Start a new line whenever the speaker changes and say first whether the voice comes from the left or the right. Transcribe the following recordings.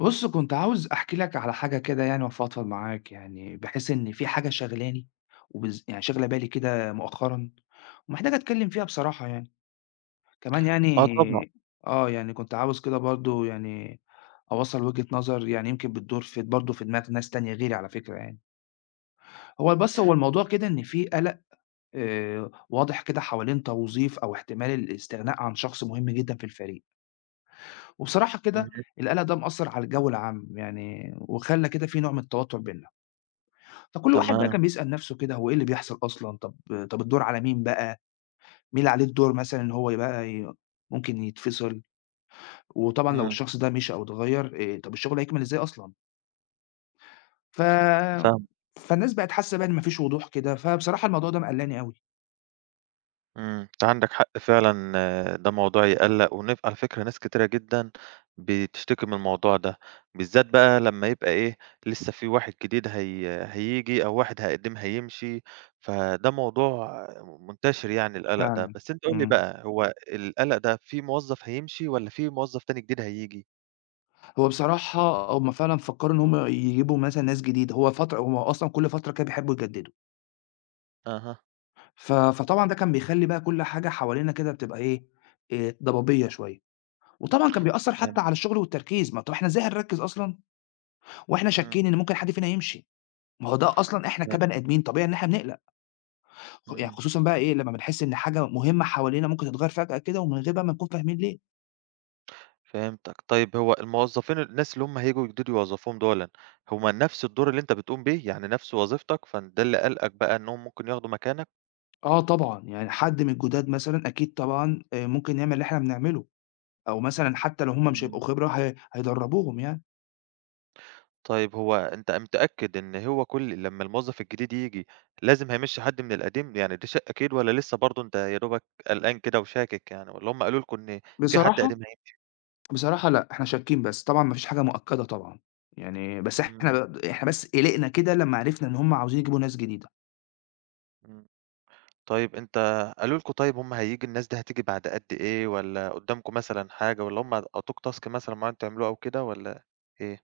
left: بُص، كنت عاوز أحكي لك على حاجة كده يعني وأفضفض معاك يعني، بحيث إن في حاجة شاغلاني يعني شاغلة بالي كده مؤخرًا، ومحتاج أتكلم فيها بصراحة يعني. كمان
right: آه
left: يعني
right: طبعًا.
left: طبعًا. يعني كنت عاوز كده برضه يعني أوصّل وجهة نظر يعني يمكن بتدور في برضه في دماغ ناس تانية غيري على فكرة يعني. هو بس هو الموضوع كده إن في قلق واضح كده حوالين توظيف أو احتمال الاستغناء عن شخص مهم جدًا في الفريق. وبصراحة كده
right: اهم.
left: القلق ده مأثّر على الجو العام يعني وخلّى كده في نوع من التوتُّر بيننا، فكل واحد بقى
right: تمام.
left: كان بيسأل نَفْسه كده هو إيه اللي بيحصل أصلًا، طَب الدور على مين بقى، مين اللي عليه الدور مثلًا إن هو يبقى ممكن يتفصل، وطبعًا لو
right: إمم.
left: الشخص ده مشي أو اتغيّر طَب الشغل هيكمل إزاي أصلًا، ف
right: فاهمك.
left: فالناس بقت حاسّة بقى إن ما فيش وضوح كده، فبصراحة الموضوع ده مقلّقني أوي
right: إمم. أنت عندك حق فعلًا، ده موضوع يقلّق على فكرة ناس كتيرة جدًا بتشتكي من الموضوع ده، بالذات بقى لمّا يبقى إيه، لسه في واحد جديد هييجي أو واحد هيقدّم هيمشي، فده موضوع منتشر يعني القلق ده.
left: فعلًا.
right: بس أنت قُل لي
left: إمم.
right: بقى، هو القلق ده في موظف هيمشي والّا في موظف تاني جديد هييجي؟
left: هو بصراحة هم فعلًا فكّروا إن هم يجيبوا مثلًا ناس جديدة، هو فترة هم أصلًا كل فترة كده بيحبّوا يجدّدوا.
right: أها.
left: فطبعًا ده كان بيخلّي بقى كل حاجة حوالينا كده بتبقى إيه، ضبابية شوية، وطبعًا كان بيأثّر
right: فهمت.
left: حتى على الشغل والتركيز، ما طب إحنا إزاي هنركّز أصلًا وإحنا
right: إمم.
left: شاكين إن ممكن حد فينا يمشي؟ ما هو ده أصلًا إحنا
right: تمام.
left: كبني آدمين طبيعي إن إحنا بنقلق، يعني
right: إمم.
left: خصوصًا بقى إيه، لمّا بنحس إن حاجة مهمة حوالينا ممكن تتغيّر فجأة كده ومن غير بقى ما نكون فاهمين ليه.
right: فهمتك. طيب هو الموظفين، الناس اللي هم هييجوا يجددوا يوظّفوهم دُولًا، هم نفس الدور اللي أنت بتقوم بيه، يعني نفس وظيفتك، فده اللي قلقك بقى، إنّهم ممكن ياخدوا مكانك؟
left: آه طبعًا، يعني حد من الجداد مثلًا أكيد طبعًا ممكن يعمل اللي إحنا بنعمله، أو مثلًا حتى لو هم مش
right: إمم.
left: هيبقوا خبرة هي هيدرّبوهم يعني.
right: طيب هو أنت متأكد إن هو كل لمّا الموظّف الجديد ييجي لازم هيمشّي حد من القديم؟ يعني ده شيء أكيد والّا لسه برضه أنت يا دوبك قلقان كده وشاكك يعني، والّا هم قالوا لكم إن في حد
left: بصراحة
right: قديم
left: بصراحة لأ، إحنا شاكين بس، طبعًا ما فيش حاجة مؤكدة طبعًا، يعني بس
right: إمم.
left: إحنا بس قلقنا كده لمّا عرفنا إن هُم عاوزين يجيبوا ناس جديدة.
right: إمم. طيب أنت، قالوا لكم، طيب هم الناس دي هتيجي بعد قد إيه، والّا قُدّامكم مثلًا حاجة، والّا هم ادّوك task مثلًا معيّن تعملوه أو كده، والّا إيه؟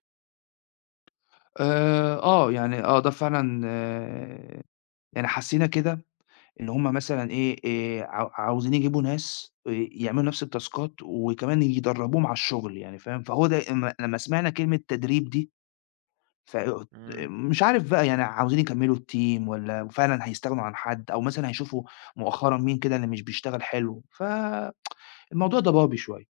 left: يعني ده فعلًا يعني حسينا كده إن هُم مثلًا إيه، عاوزين يجيبوا ناس يعملوا نفس التاسكات وكمان يدربوهم على الشغل يعني فاهم؟ فهو ده أما لمّا سمعنا كلمة تدريب دي ف
right: إمم.
left: مش عارف بقى يعني عاوزين يكملوا الteam والّا فعلًا هيستغنوا عن حد، أو مثلًا هيشوفوا مؤخرًا مين كده اللي مش بيشتغل حلو، الموضوع ده ضبابي شوية.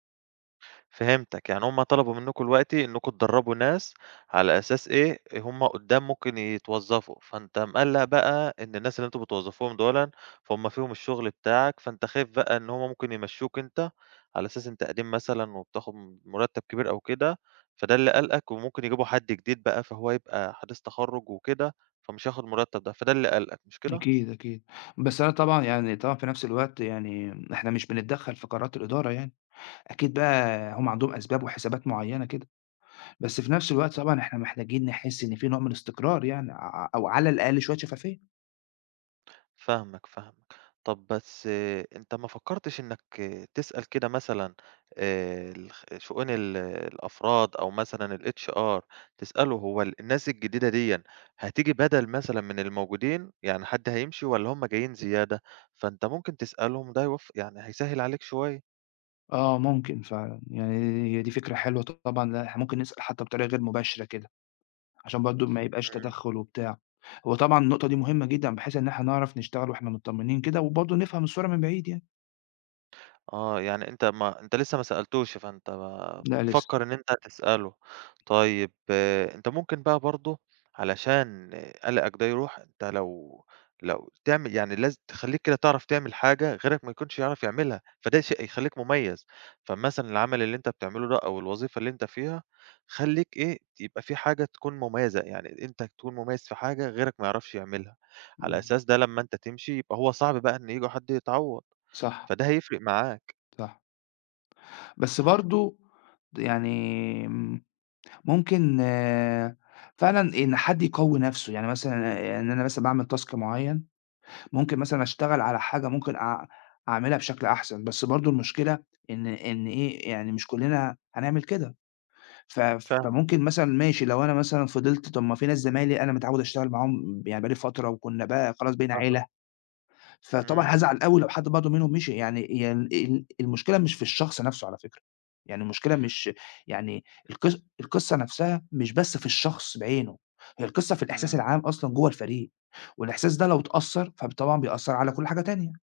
right: فهمتك. يعني هُم طلبوا منكم دلوقتي إنكم تدرّبوا ناس على أساس إيه، هُم قدّام ممكن يتوظّفوا، فأنت مقلّق بقى إن الناس اللي أنتم بتوظّفوهم دُولا، فهُم فيهم الشغل بتاعك، فأنت خايف بقى إن هُم ممكن يمشّوك أنت، على أساس أنت قديم مثلًا وبتاخد مرتّب كبير أو كده، فده اللي قلقك، وممكن يجيبوا حد جديد بقى، فهو يبقى حديث تخرُّج وكده، فمش هياخد المرتّب ده، فده اللي قلقك، مش كده؟
left: أكيد، أكيد، بس أنا طبعًا يعني طبعًا في نفس الوقت يعني إحنا مش بنتدخّل في قرارات الإدارة يعني، أكيد بقى هم عندهم أسباب وحسابات معيّنة كده، بس في نفس الوقت طبعًا إحنا محتاجين نحس إن في نوع من الاستقرار يعني أو على الأقل شوية شفافية.
right: فاهمك، فاهمك. طب بس، أنت ما فكّرتش إنّك تسأل كده مثلًا، الخ شؤون الأفراد، أو مثلًا الHR، تسأله، هو الناس الجديدة ديًا هتيجي بدَل مثلًا من الموجودين؟ يعني حد هيمشي والّا هم جايين زيادة؟ فأنت ممكن تسألهم ده يوف يعني، هيسهِّل عليك شوية.
left: آه، ممكن فعلًا، يعني هي دي فكرة حلوة طبعًا، لأ إحنا ممكن نسأل حتى بطريقة غير مباشرة كده، عشان برضه ما يبقاش
right: إمم.
left: تدخُّل وبتاع، هو طبعًا النقطة دي مهمة جدًا بحيث إن إحنا نعرف نشتغل وإحنا متطمنين كده وبرضه نفهم الصورة من بعيد يعني.
right: آه، يعني أنت، ما أنت لسه ما سألتوش، فأنت ما
left: لأ لسه.
right: بتفكّر إن أنت هتسأله. طيب أنت ممكن بقى برضه علشان قلقك ده يروح، أنت، لو تعمل يعني، تخلّيك كده تعرف تعمل حاجة غيرك ما يكونش يعرف يعملها، فده شيء يخلّيك مميّز. فمثلًا العمل اللي أنت بتعمله ده، أو الوظيفة اللي أنت فيها، خلّيك إيه، يبقى في حاجة تكون مميّزة، يعني أنت تكون مميّز في حاجة غيرك ما يعرفش يعملها، على
left: إمم.
right: أساس ده لمّا أنت تمشي يبقى هو صعب بقى إن ييجي حد يتعوّض،
left: صح.
right: فده هيفرق معاه.
left: صح. بس برضه يعني م ممكن فعلًا إن حد يقوّي نَفْسه، يعني مثلًا إن أنا مثلًا باعمل task معيّن، ممكن مثلًا أشتغل على حاجة ممكن أعملها بشكل أحسن، بس برضه المشكلة إن إيه، يعني مش كُلّنا هنعمل كده، ف
right: فاهمك.
left: فممكن مثلًا ماشي لو أنا مثلًا فضلت طَب ما في ناس زمايلي أنا متعوّد أشتغل معاهم يعني بقى لي فترة وكُنّا بقى خلاص بقينا عِيلة.
right: أها.
left: فطبعًا
right: إمم.
left: هازعل أوي لو حد برضه منهم مشي، يعني هي ال ال المشكلة مش في الشخص نَفْسه على فكرة، يعني المشكلة مش يعني القصة نَفْسها مش بس في الشخص بعينه، هي القصة في الإحساس
right: إمم.
left: العام أصلًا جوّه الفريق، والإحساس ده لو اتأثّر فطبعًا بيأثّر على كل حاجة تانية.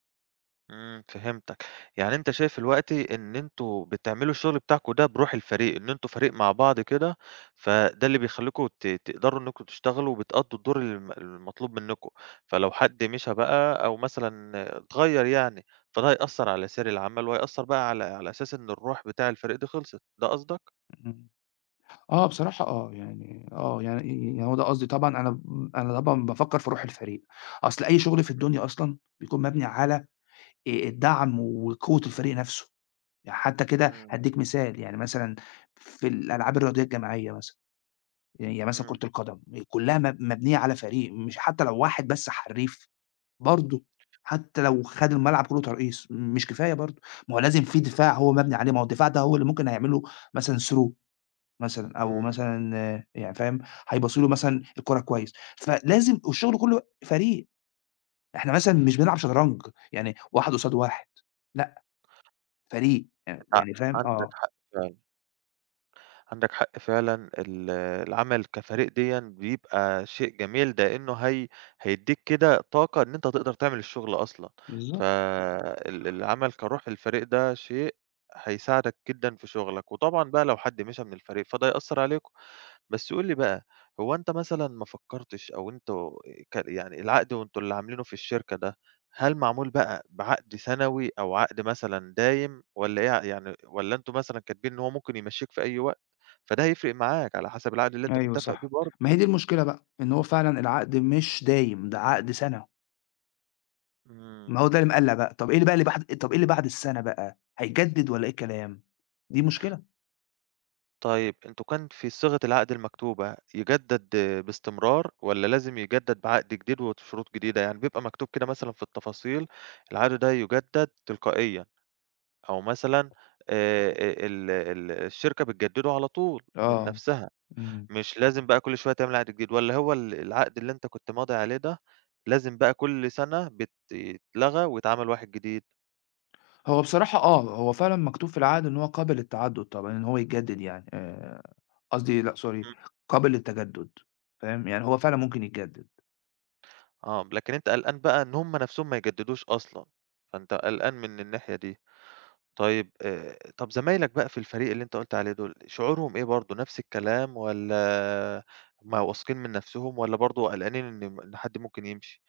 right: إمم. فهمتك. يعني أنت شايف دلوقتي إن أنتم بتعملوا الشغل بتاعكم ده بروح الفريق، إن أنتم فريق مع بعض كده، فده اللي بيخلّيكم تقدروا إنكم تشتغلوا وبتأدّوا الدور المطلوب منكم، فلو حد مشى بقى، أو مثلًا اتغيّر يعني، فده هيأثّر على سير العمل، وهيأثّر بقى على أساس إن الروح بتاع الفريق دي خلصت، ده قصدك؟
left: إمم. بصراحة يعني يعني يعني هو ده قصدي طبعًا أنا طبعًا بافكّر في روح الفريق، أصل أي شُغل في
right: إمم.
left: الدنيا أصلًا بيكون مبني على الدعم وقوة الفريق نَفْسه. يعني حتى كده
right: إمم.
left: هادّيك مثال، يعني مثلًا في الألعاب الرياضية الجماعية مثلًا، يعني مثلًا
right: إمم.
left: كرة القدم كلّها مبنية على فريق، مش حتى لو واحد بس حرّيف برضه، حتى لو خَد الملعب كلّه ترقيص مش كفاية برضه، ما هو لازم في دفاع هو مبني عليه، ما هو الدفاع ده هو اللي ممكن هيعمل له مثلًا through مثلًا أو
right: إمم.
left: مثلًا يعني فاهم، هيباصوا له مثلًا الكورة كويس، فلازم والشغل كلّه فريق، إحنا مثلًا مش بنلعب شطرنج يعني واحد قصاد واحد، لأ فريق،
right: أنت
left: يعني فاهم
right: عندك
left: آه.
right: حق فعلًا. عندك حق فعلًا، العمل كفريق ديًا بيبقى شيء جميل، ده إنه هيدّيك كده طاقة إن أنت تقدر تعمل الشغل أصلًا. إمم.
left: بالضبط.
right: العمل كروح الفريق ده شيء هيساعدك جدًا في شغلك، وطبعًا بقى لو حد مشى من الفريق فده هيأثّر عليكم. بس قُل لي بقى، هو أنت مثلًا ما فكّرتش، أو أنتم يعني العقد وأنتم اللي عاملينه في الشركة ده، هل معمول بقى بعقد سنوي أو عقد مثلًا دايم، والّا إيه يعني، والّا أنتم مثلًا كاتبين إن هو ممكن يمشّيك في أي وقت، فده هيفرق معاك على حسب العقد اللي أنت
left: أيوه
right: متّفق بيه
left: صح.
right: برضه؟
left: ما هي دي المشكلة بقى، إن هو فعلًا العقد مش دايم، ده عقد سَنة،
right: إمم.
left: ما هو ده اللي مقلّق بقى، طَب إيه اللي بقى اللي بعد طَب إيه اللي بعد السَنة بقى، هيجدد والّا إيه الكلام؟ دي مشكلة.
right: طيب أنتم كان في صيغة العقد المكتوبة يجدّد باستمرار، والّا لازم يجدّد بعقد جديد وشروط جديدة؟ يعني بيبقى مكتوب كده مثلًا في التفاصيل، العقد ده يجدّد تلقائيًا. أو مثلًا آآ ال ال الشركة بتجدّده على طول من
left: آه.
right: نَفْسها،
left: إمم.
right: مش لازم بقى كل شوية تعمل عقد جديد، والّا هو العقد اللي أنت كنت ماضي عليه ده لازم بقى كل سَنة يتلغى ويتعمل واحد جديد؟
left: هو بصراحة آه، هو فعلًا مكتوب في العقد إن هو قابل للتعدُّد طبعًا، إن هو يتجدد يعني قصدي لأ sorry
right: إمم.
left: قابل للتجدُّد فاهم، يعني هو فعلًا
right: إمم.
left: ممكن يتجدد.
right: آه، لكن أنت قلقان بقى إن هم نَفْسهم ما يجدّدوش أصلًا، فأنت قلقان من الناحية دي. طيب طَب زمايلك بقى في الفريق اللي أنت قُلت عليه دول، شعورهم إيه برضه، نَفْس الكلام والّا هم واثقين من نَفْسهم، والّا برضه قلقانين إن إن حد ممكن يمشي؟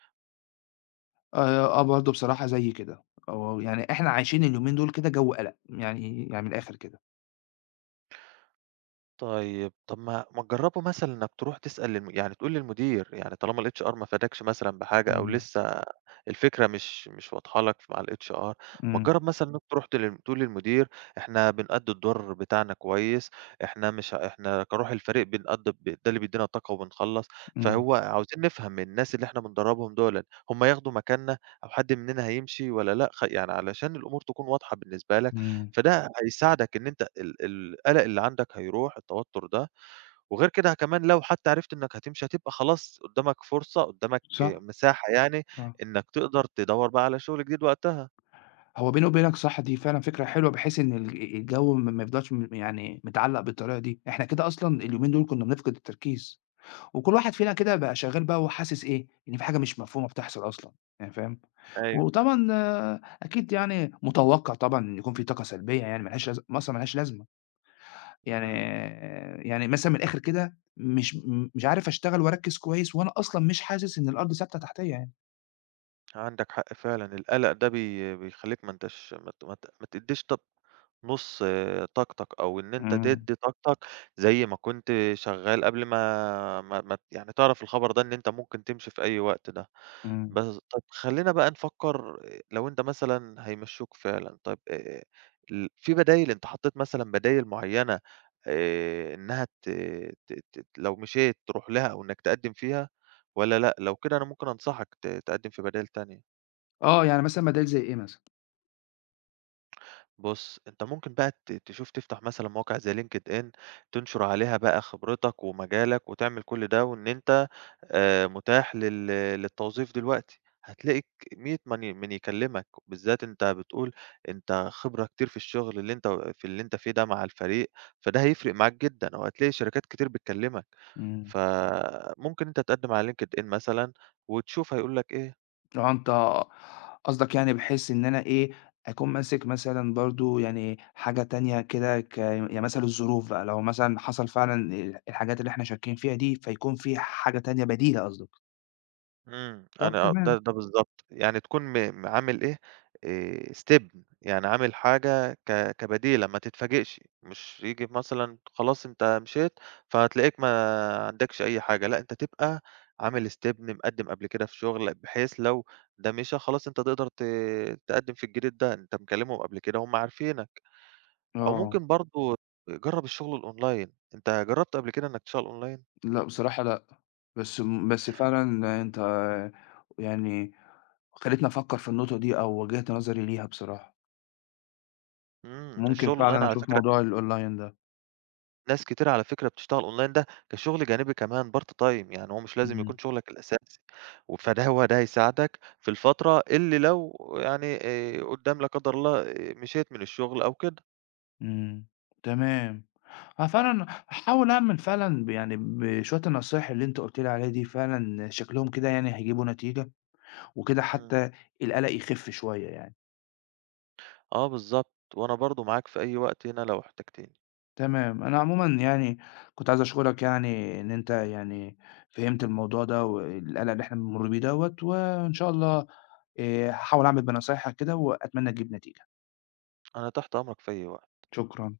left: آآ برضه بصراحة زيي كده، هو يعني إحنا عايشين اليومين دول كده جَو قَلَق، يعني يعني من الآخر كده.
right: طيب، ما تجرّبوا مثلًا إنّك تروح تسأل يعني تقول للمدير، يعني طالما الHR ما فادكش مثلًا بحاجة، أو
left: إمم.
right: لسه الفكرة مش واضحة لك مع الHR. ما
left: إمم.
right: تجرّب مثلًا إنّك تروح تقول للمدير، إحنا بنأدّي الدور بتاعنا كويس، إحنا مش إحنا كروح الفريق بنأدّي ده اللي بيدّينا طاقة وبنخلّص،
left: إمم.
right: فهو عاوزين نفهم من الناس اللي إحنا بندرّبهم دُولًا، هم ياخدوا مكاننا، أو حد مننا هيمشي والّا لأ، يعني علشان الأمور تكون واضحة بالنسبة لك.
left: إمم.
right: فده هيساعدك إن أنت القلق اللي عندك هيروح، التوتر ده، وغير كده كمان لو حتى عرفت إنك هتمشي هتبقى خلاص قدّامك فرصة، قدّامك
left: صح.
right: مساحة يعني
left: آه.
right: إنك تقدر تدوّر بقى على شغل جديد وقتها.
left: هو بيني وبينك صح دي فعلًا فكرة حلوة بحيث إن الجو ما يفضلش يعني متعلّق بالطريقة دي، إحنا كده أصلًا اليومين دول كنا بنفقد التركيز، وكل واحد فينا كده بقى شغال بقى وهو حاسس إيه، إن في حاجة مش مفهومة بتحصل أصلًا، يعني فاهم؟
right: أيوه.
left: وطبعًا أكيد يعني متوقّع طبعًا إن يكون في طاقة سلبية يعني ما لهاش لازم أصلًا ما لهاش لازمة،
right: إمم.
left: يعني يعني مثلًا من الآخر كده مش مش عارف أشتغل وأركّز كويس وأنا أصلًا مش حاسس إن الأرض ثابتة تحتيّا يعني.
right: عندك حق فعلًا، القلق ده بيخلّيك، ما أنتاش ما ت ما ت ما تدّيش طب نُص طاقتك، أو إن أنت
left: إمم.
right: تدّي طاقتك زي ما كنت شغّال قبل ما ما ما ت يعني تعرف الخبر ده إن أنت ممكن تمشي في أي وقت ده.
left: إمم.
right: بس طَب خلّينا بقى نفكّر، لو أنت مثلًا هيمشّوك فعلًا، طَب ال في بدايل، أنت حطّيت مثلًا بدايل معيّنة إنّها ت ت ت لو مشيت تروح لها، أو إنّك تقدّم فيها والّا لأ؟ لو كده أنا ممكن أنصحك تقدّم في بدايل تانية.
left: آه، يعني مثلًا بدايل زي إيه مثلًا؟
right: بُص، أنت ممكن بقى تشوف تفتح مثلًا مواقع زي LinkedIn، تنشُر عليها بقى خبرتك ومجالك، وتعمل كل ده، وإن أنت متاح للتوظيف دلوقتي، هتلاقي ك مِيّة من يكلّمك، بالذات أنت بتقول أنت خبرة كتير في الشغل اللي أنت اللي أنت فيه ده مع الفريق، فده هيفرق معاك جدًا، وهتلاقي شركات كتير بتكلّمك،
left: إمم.
right: فممكن أنت تقدّم على LinkedIn مثلًا، وتشوف هيقول لك إيه.
left: آه، أنت قصدك يعني بحيث إن أنا إيه، أكون ماسك مثلًا برضه يعني حاجة تانية كده يعني مثلًا الظروف بقى، لو مثلًا حصل فعلًا الحاجات اللي إحنا شاكين فيها دي، فيكون في حاجة تانية بديلة قصدك.
right: إمم. أنا
left: طب تمام.
right: ده بالضبط، يعني تكون م م عامل إيه، step يعني عامل حاجة كبديلة، ما تتفاجئش، مش ييجي مثلًا خلاص أنت مشيت، فتلاقيك ما عندكش أي حاجة، لأ أنت تبقى عامل step مقدّم قبل كده في شغل، بحيث لو ده مشى خلاص أنت تقدر تقدّم في الجديد ده، أنت مكلمهم قبل كده هُم عارفينك، أو
left: آه.
right: ممكن برضه جرّب الشغل الأونلاين، أنت جرّبت قبل كده إنك تشتغل أونلاين؟
left: لأ، بصراحة لأ. بس فعلًا أنت يعني خلّيتني أفكّر في النقطة دي أو وجّهت نظري ليها بصراحة.
right: إمم.
left: ممكن
right: الشغل الأونلاين
left: فعلًا
right: على
left: أشوف
right: فكرة،
left: موضوع الأونلاين ده.
right: ناس كتير على فكرة بتشتغل online ده كشغل جانبي كمان part time، يعني هو مش لازم يكون
left: إمم.
right: شغلك الأساسي، فده هو ده هيساعدك في الفترة اللي لو يعني قدّام لا قدر الله مشيت من الشغل أو كده.
left: إمم. تمام. أنا فعلًا هاحاول أعمل فعلًا يعني بشوية النصايح اللي أنت قُلت لي عليها دي فعلًا شكلهم كده يعني هيجيبوا نتيجة، وكده
right: إمم.
left: حتى القلق يخف شوية يعني.
right: آه بالضبط، وأنا برضه معاك في أي وقت هنا لو احتجتني.
left: تمام، أنا عمومًا يعني كنت عايز أشكرك يعني إن أنت يعني فهمت الموضوع ده والقلق اللي إحنا بنمُر بيه دوّة، وإن شاء الله هاحاول أعمل بنصايحك كده وأتمنى تجيب نتيجة.
right: أنا تحت أمرك في أي وقت.
left: شكرًا.